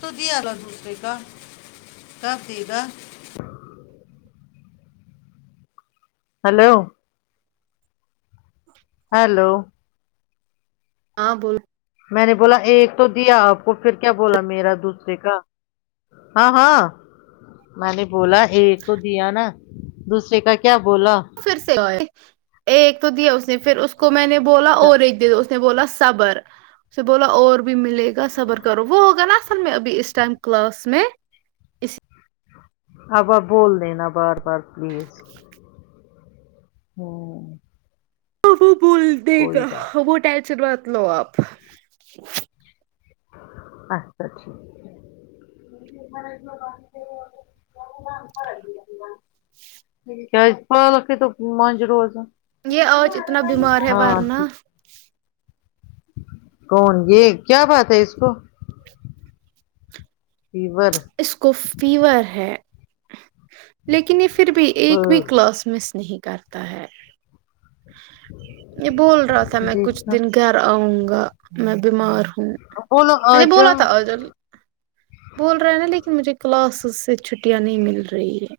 ک دیال دوسرے کا کف د رہا ہلو ا [unintelligible] [inaudible] ہیلو ہاں بول میں نے بولا ایک تو دیا آپ کو پھر کیا بولا میرا دوسرے کا ہاں ہاں میں نے بولا ایک تو دیا نا دوسرے کا کیا بولا پھر سے ہو ایک تو دیا اس نے پھر اس کو میں نے بولا اچھا اور ایک دے اس نے بولا سبر اس بولا اور بھی ملے گا صبر کرو وہ ہوگا نا سر میں ابھی اس ٹائم کلاس میں اسی اب بول دینا بار بار پلیز ہوں وہ بول دے کوئی گا بات وہ ٹینشن بت لو آپ اچھا ٹھیک مے ب اا لگ گ تا کیا پ لک تو منج روز یہ آج اتنا بیمار ہے ہاں ورنہ ٹھیک کون یہ کیا بات ہے اس کو فور اس کو فیور ہے لیکن یہ پھر بھی ایک بھی کلاس مس نہیں کرتا ہے یہ بول رہا تھا میں کچھ دیکھنا دن گھر آؤں گا میں بیمار ہ بولو ہ آ م بول جاؤ تھا ہ [unintelligible] [inaudible] بول رہے ہیں نا لیکن مجھے کلاسز سے چھٹیاں نہیں مل رہی ہے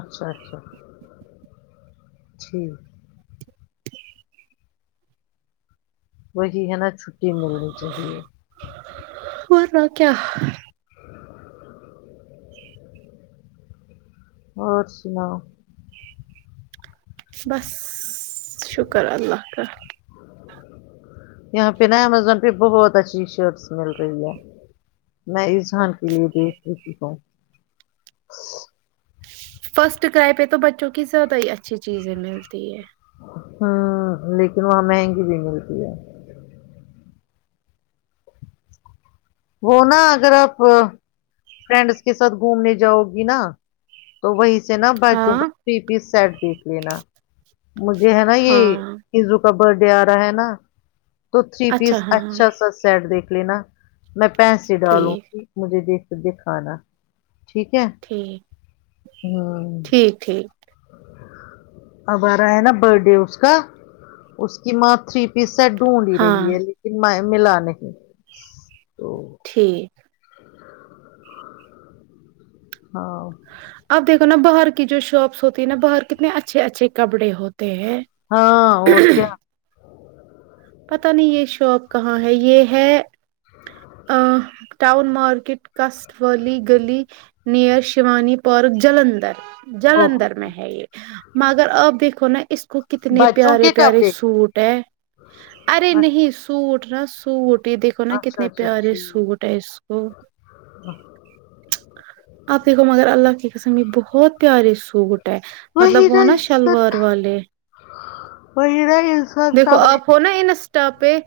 اچھا اچھا [inaudible] [unintelligible] جٹھ [unintelligible] وہی ہے نا چھٹی ملنی چاہیے ہو رہا کیا اور سناؤ بس شکر اللہ کا یہاں پہ نا امزون پہ بہت اچھی شرٹس مل رہی ہے میں اذہان کے لیے دیکھ لیتی ہوں فرسٹ کرائے پہ تو بچوں کی زیادہ ہی اچھی چیزیں ملتی ہے ہوں لیکن وہاں مہنگی بھی ملتی ہے وہ نا اگر آپ فرینڈس کے ساتھ گھومنے جاؤ گی نا تو وہی سے نا بچوں ہاں پر تھری پیس سیٹ دیکھ لینا مجھے ہے نا یہ ہاں زرو کا برتھ ڈے آ رہا ہے نا تو تھری پیس اچھا سا سیٹ دیکھ لینا میں پیسے ڈالوں ٹھیک مجھے دیکھ دکھانا ٹھیک ہے ٹھیک ہوں ٹھیک ٹھیک ابارا ہے نا برت ڈے اس کا اس کی ماں تھری پیس ڈھونڈ ہی رہی ہاں ہے لیکن ملا نہیں تو ٹھیک ہاں اب دیکھو نا باہر کی جو شاپس ہوتی ہے نا باہر کتنے اچھے اچھے کپڑے ہوتے ہیں ہاں اور کیا پت نہیں یہ شاپ کہاں ہے یہ ہے ا ٹؤن مارکیٹ کاسٹ والی گلی نییر شیوانی پارک جلندھر او جلندر میں ہے یہ مگر آپ دیکھو نا اس کو کتنے بچوں پیارے کے پیارے کپڑے سوٹ [inaudible] ارے نہیں سوٹ نا سوٹ یہ دیکھو نا اچھا کتنے اچھا پیارے ٹھیک سوٹ ہے اس کو آپ دیکھو مگر اللہ کی قسم یہ بہت پیارے سوٹ ہے وہی مطلب وہ نا انسان، شلوار والے وہی نا انسان دیکھو سب آپ ہوناا انسٹا پہ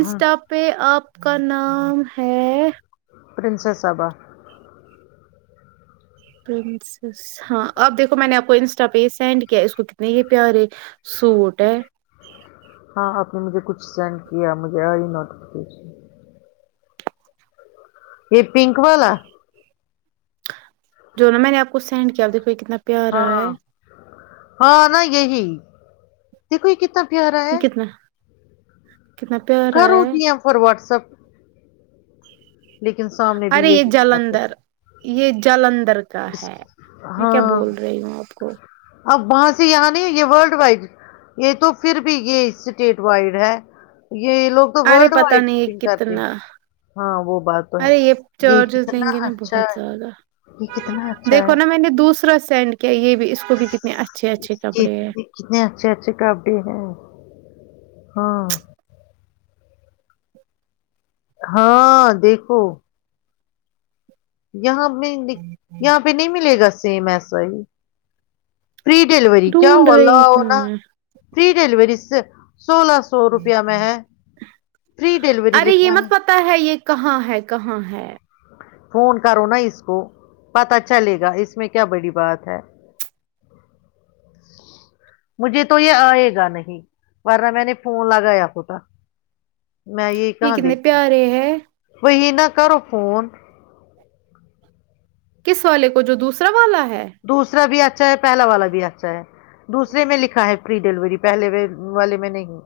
ہاں پہ آپ کا نام ہے پرنسس سبا پرنسس ہاں اپ دیکھو میں نے آپ کو انسٹا پہ ہی سینڈ کیا اس کو کتنے ہی پیارے سوٹ ہے ہاں آپ نے مجھے کچھ سینڈ کیا مجھے آئی نوٹیفیکیشن یہ پنک والا جو نا میں نے آپ کو سینڈ کیا دیکھو کتنا پیارا ہاں ہے ہاں نہ یہی تو کوئی کتا یہ کتنا کتنا پیارا کرو ہے گییا فر وٹسپ لیکن سامنے بھی ارے یہ یہی ہونا چاہیے جلندھر یہ جلندر کا اس- ہے میں کیا ہاں بول رہی ہوں آپ کو اب وہاں سے یہاں نہیں یہ ورلڈ وائڈ یہ تو پھر بھی یہ اسٹیٹ وائڈ ہے یہ لوگ تو ارے ورلڈ پتا وائڈ نہیں شاپنگ کرتے ہیں کتنا ہاں وہ بات تو ہے ارے یہ یہ چارجز لیں کتنا گے نا اچھا بہت ہے زیادہ یہ کتنا اچھا ہے دیکھو نا میں نے دوسرا سینڈ کیا یہ بھی اس کو بھی کتنے اچھے اچھے اس کے کپڑے ہیں اتنے- کتنے اچھے اچھے کاپی ہیں ہاں ہاں دیکھو یہاں بھی یہاں پہ نہیں ملے گا سیم ایسا ہی فری ڈیلیوری کیا ڈھونڈ والا رہی ہوں ہونا میں فری ڈیلیوری سے سولہ سو سو روپیہ میں ہے فری ڈیلیور ارے یہ مت پت ہے یہ کہاں ہے کہاں ہے فون کرو نا اس کو پت چلے گا اس میں کیا بڑی بات ہے مجھے تو یہ آئے گا نہیں ورنہ میں نے فون لگایا خٹ میں یہی یہ کہاں کتنے دیکتی پیارے ہے وہہینہ کرو فون کس والے کو جو دوسرا والا ہے دوسرا بھی اچھا ہے پہلا والا بھی اچھا ہے دوسرے میں لکھا ہے فری ڈلیوری پہلے والے میں نہیں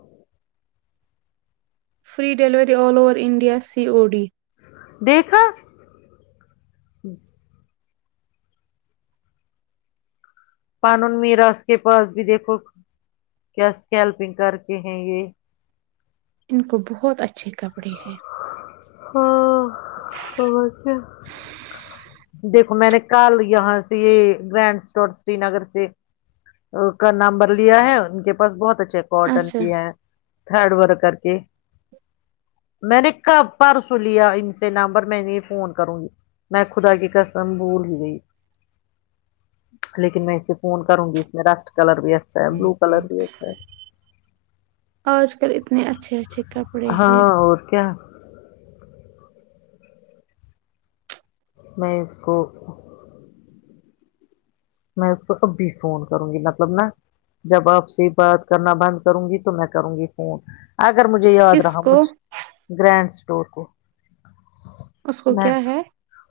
free delivery all over India C O D دیکھا پانون میراث کے پاس بھی دیکھو کیا اسکیلپنگ کر کے ہیں یہ ان کو بہت اچھے کپڑے ہے ہاں س کیا دیکھو میں نے کل یہاں سے یہ گرانڈ سٹ سری نگر سے کا نمبر لیا ہے ان کے پاس بہت اچھے کاٹن اچھا بھی ہے تھرڈ ور کر کے میں نے ک پرسو لیا ان سے نمبر میں نے فون کروں گی میں خدا کی قسم بول ہی گئی لیکن میں اسے فون کروں گی اس میں رسٹ کلر بھی اھا اچھ بلو کلر بھی اچھا ہے آج کل اتنے اچھے اچھے کپڑے ہے ہیں ہاں اور کیا میں اس کو میں اس کو کبھی فون کروں گی مطلب نا جب آپ سے بات کرنا بند کروں گی تو میں کروں گی فون اگر مجھے یاد کس رہا کو مجھ گرینڈ اسٹور کو اس کو میں کیا ہے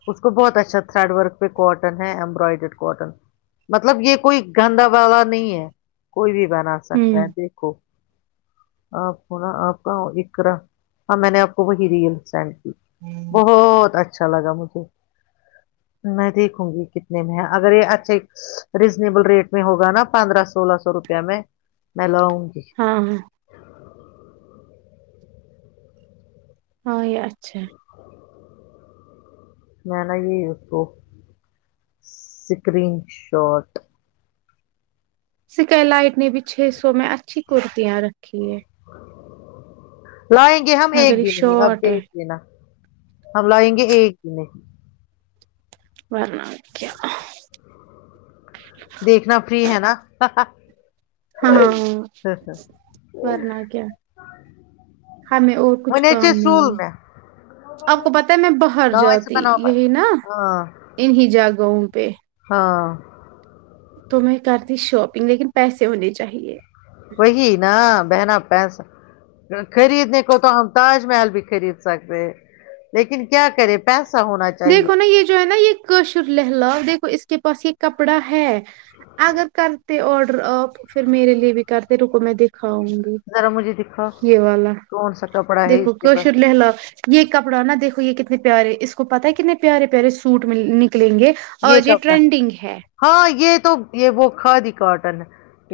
اس کو بہت اچھا تھریڈ ورک پہ کاٹن ہے امبرائڈڈ کاٹن مطلب یہ کوئی گندا والا نہیں ہے کوئی بھی بنا سکتا ہوں ہے دیکھو آپ کو نا آپ کا اکرا ہاں میں نے آپ کو وہی ریل سینڈ بہت اچھا اچھا لگا مجھے میں دیکھوں گی کتنے میں ہے اگر یہ اچھا ریزنیبل ریٹ میں ہوگا نا پندرہ سولہ سو روپے میں میں لاؤں گی ہاں ہاں ہاں یہ اچھا میں نےا یہ یز ب سکرین شاٹ سکی لائٹ نے بھی چھ سو میں اچھی کرتیاں رکھی ہے لائیں گے ہم مگر ایک یہ بھی نہیں اب شارٹ ہے دیکھ دینا ہم لائیں گے ایک بھی نہیں بورنا ہوکا دیکھنا فری ہے نا ہاں ون آ کیا ہمیں اور کچھ کام نیچرس نہیں رول ہے میں آپ کو پت ہے میں باہر نوائس جاتی بناؤ پر یہی نا ہاں انیں جگہوں پہ ہاں تو میں کرتی شاپنگ لیکن پیسے ہونے چاہیے وہی نا بہنا پیسا خریدنے کو تو ہم تاج محل بھی خرید سکتے ہیں لیکن کیا کرے پیسہ ہونا چاہیے دیکھو نا یہ جو ہے نا یہ کاشر لہلاؤ دیکھو اس کے پاس یہ کپڑا ہے اگر کرتے آڈر اپ پھر میرے لیے بھی کرتے رکو میں دکھاؤں گی ذرا مجھے دکھاؤ یہ والا کون سا کپڑا ہے اس دیکھو کے کش پاس ل ل یہ کپڑا نا دیکھو یہ کتنے پیارے اس کو پت ہے کتنے پیارے پیارے سوٹ نکلیں گے یہ آج کپڑا ٹرینڈنگ ہے ہاں یہ تو یہ وہ کھادی کاٹن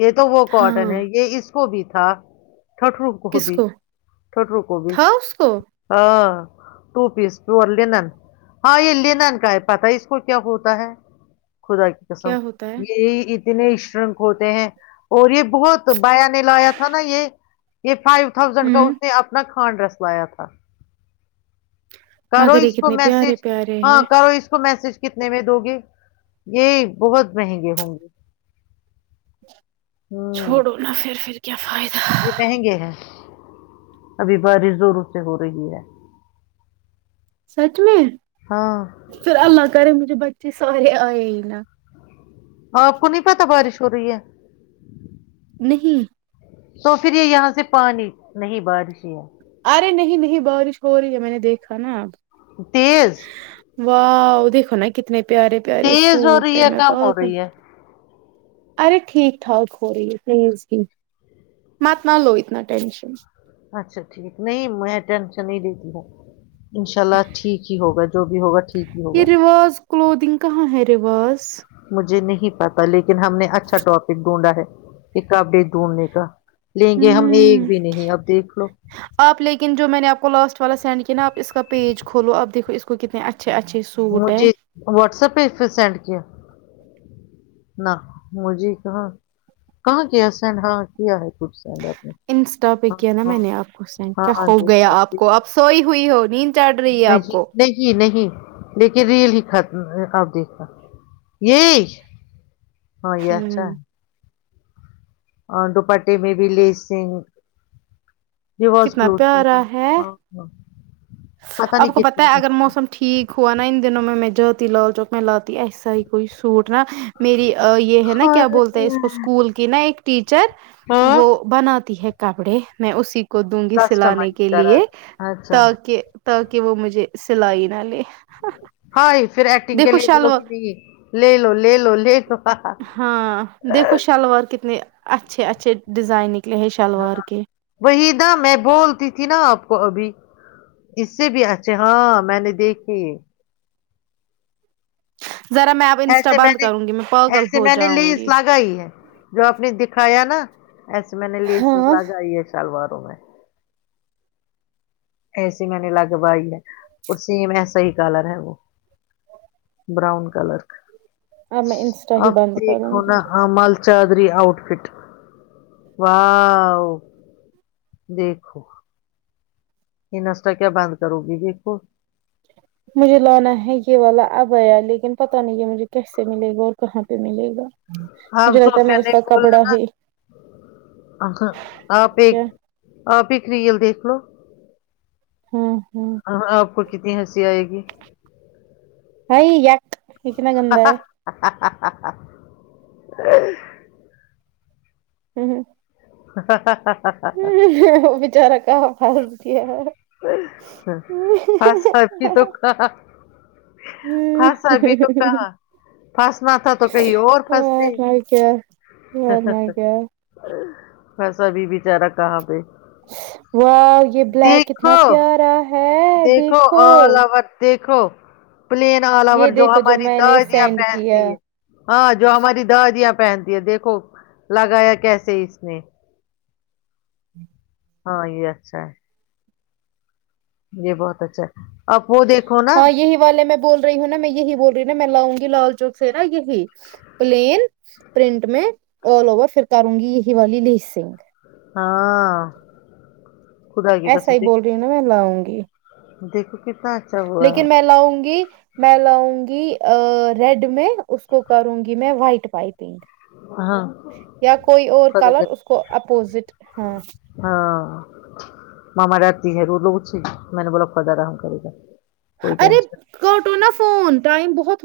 یہ تو وہ کاٹن ہاں ہے یہ اس کو بھی تھا ٹٹرو کس گوبھی کو وٹرو گوبھی تھا اس کو ہ ٹو پیس پیور لینن ہاں یہ لینن کا ہے پتا ہے اس کو کیا ہوتا ہے خدا کی قسم کیا ہوتا ہے یہی اتنے شرنک ہوتے ہیں اور یہ بہت بایا نے لایا تھا نا یہ یہ فائیو تھازینڈ کا ہوں اس نے اپنا کھان ڈ رس لایا تھا کرو مگر یہ اس کو کتنے میسج پیارے پیارے ہاں ہیں کرو اس کو میسج کتنے میں دو گے یہ بہت مہنگے ہوں گے ہوں چھوڑو نہا پھر پھر کیا فائدہ یہ مہنگے ہیں ابھی بارش زوروں سے ہو رہی ہے سچ میں ہاں پھر اللہ کرے مجھے بچے سارے آئے ہی نا آپ کو نہیں پتا بارش ہو رہی ہے نہیں تو پھر یہ یہاں سے پانی نہیں بارش ہے ارے نہیں نہیں بارش ہو رہی ہے میں نے دیکھا نا اب تیز واہ دیکھو نا کتنے پیارے پیارے تیز ہو سوٹ رہی ہے میں کم ہو پاگل رہی ہے ارے ٹھیک ٹھاک ہو رہی ہے پلیز کی مات نہ لو اتنا ٹینشن اچھا ٹھیک نہیں میں ٹینشن نہیں دیتی ہوں ان شاء اللہ ٹھیک ہی ہوگا جو بھی ہوگا ٹھیک ہی یہ ہوگا رواز کلودنگ کہاں ہے رواز مجھے نہیں پتا لیکن ہم نے اچھا ٹاپک ڈھونڈا ہے ایک اپڈیٹ ڈھونڈنے کا لیں گے ہم ایک ہوں بھی نہیں اب دیکھ لو آپ لیکن جو میں نے آپ کو لاسٹ والا سینڈ کیا نا آپ اس کا پیج کھولو آپ دیکھو اس کو کتنے اچھے اچھے سوٹ ہے مجھے واٹسپ پہ پھر سینڈ کیا نہ مھے کہاں کہاں کیا سن ہاں کیا ہے کچھ سینڈ آپ نے انسٹا پ ہاں کیا نا میں ہاں نے آپ کو سین ہاں کیا ہاں ہوو گیا دیکھا آپ کو دیکھا۔ آپ سوئی ہوئی ہو نیند چڑھ رہی ہے آپ نہیں کو نہیں نہیں لیکن ریل ہی ختم اب دیکھا یہ ہاں یہ اچھا ہوں اور دوپاٹے میں بھی لیسنگ کتنا پیارا ہے واں آپ کو بتیا اگر موسم ٹھیک ہوا نا ان دنو میں جات لال چوک میں لاتی اس سئی کوئی سوٹ نا میری یہ ہے نا کیا بولتے ہیں اس کو اسکول کی نا ایک ٹیچر ہاں وہ بناتی ہے کپڑے میں اسی کو دوں گی سلانے کسٹمائز کے کرا لیے اچھا تاکہ تاکہ وہ مجھے سلائی نہ لے ہاں پھر ایکٹنگ کے دیکھو لیے بولو کہ شلوار نہیں لے لو لے لو لے ل ہاں دیکھو شلوار کتنے اچھے اچھے ڈیزائن نکلے ہیں شلوار کے وہی نہا میں بولتی تھی نا آپ کو ابھی اس سے بھی اچھے ہاں میں نے دیکھے ذرا میں اب انسٹا ایسے میں بند نے کروں گی پاگل ایسے ہو میں نے لی جاؤں گی اسلاگا ہی ہے جو آپ نے دکھایا نا ایسے میں نے لیس ہاں لگائی ہے شالواروں میں ایسیے میں نے لگوائی ہے اور سیم ایسا ہی کلر ہے وہ براؤن کلر اب میں انسٹا ہی اب بند دیک کروں گی ہونا ہ مال چادادری آؤٹ فٹ و دیکھو یہ نشتہ کیا بند کرو گی دیکھو مجھے لانا ہے یہ والا اب آیا لیکن پتا نہیں ہے مجھے کیسے ملے گا اور کہاں پہ ملے گا ہاں مجھے لگتا ہے سوفیا میں اس نے کا بولا کپڑا نا ہے آپ ایک کیا آپ ب کریئل دیکھ لو ہاں ہاں ہاں آپ کو کتنی ہنسی آئے گی ا [inaudible] ہوں ہوں [inaudible] وہ بچارا کا [inaudible] پھنسا بھی تو کہا پھنسا بھی تو کہا پھنسنا تھا تو کہیں اور ہوں وار پھنستے ن کیا وار ن کیا ویسا بھی بچارہ کہاں پہ و یہ بلیک اتنا دیکھو پیارا دیکھو الاوٹ دیکھو پلین آل اور یہ جو دیکھو ہماری میں نے دادیاں سینڈ کیا پہنتی ہے ہاں جو ہماری دادیاں پہنتی ہے دیکھو لگایا کیسے اس نے ہاں یہ اچھ ہے یہ بہت اچھا ہے اب وہ دیکھو نا ہاں یہی والے میں بول رہی ہوں نا میں یہی بول رہی ہ نا میں لاؤ گی لال چوک سے نا یہی پلین پرنٹ میں آل اوور پھر کروں گی یہی والی لی سنگھ ہاں خدا آ گ ایسا کسم ہی د بول رہی ہوں نا میں لاؤں گی دیکھو کتنا اچھا ہوا ہے لیکن میں لاؤں گی میں لاؤں گی ریڈ میں اس کو کروں گی میں وائٹ وائپ پنک ہاں یا کوئی اور خدا کلر کرے اس کو اپوزٹ ہاں ہاں ماما رہتی ہے تو لوگ میں نے بولا خدا آرم کرے گا کوئی ارے ٹینشن کوٹو نہا فون ٹائم بہت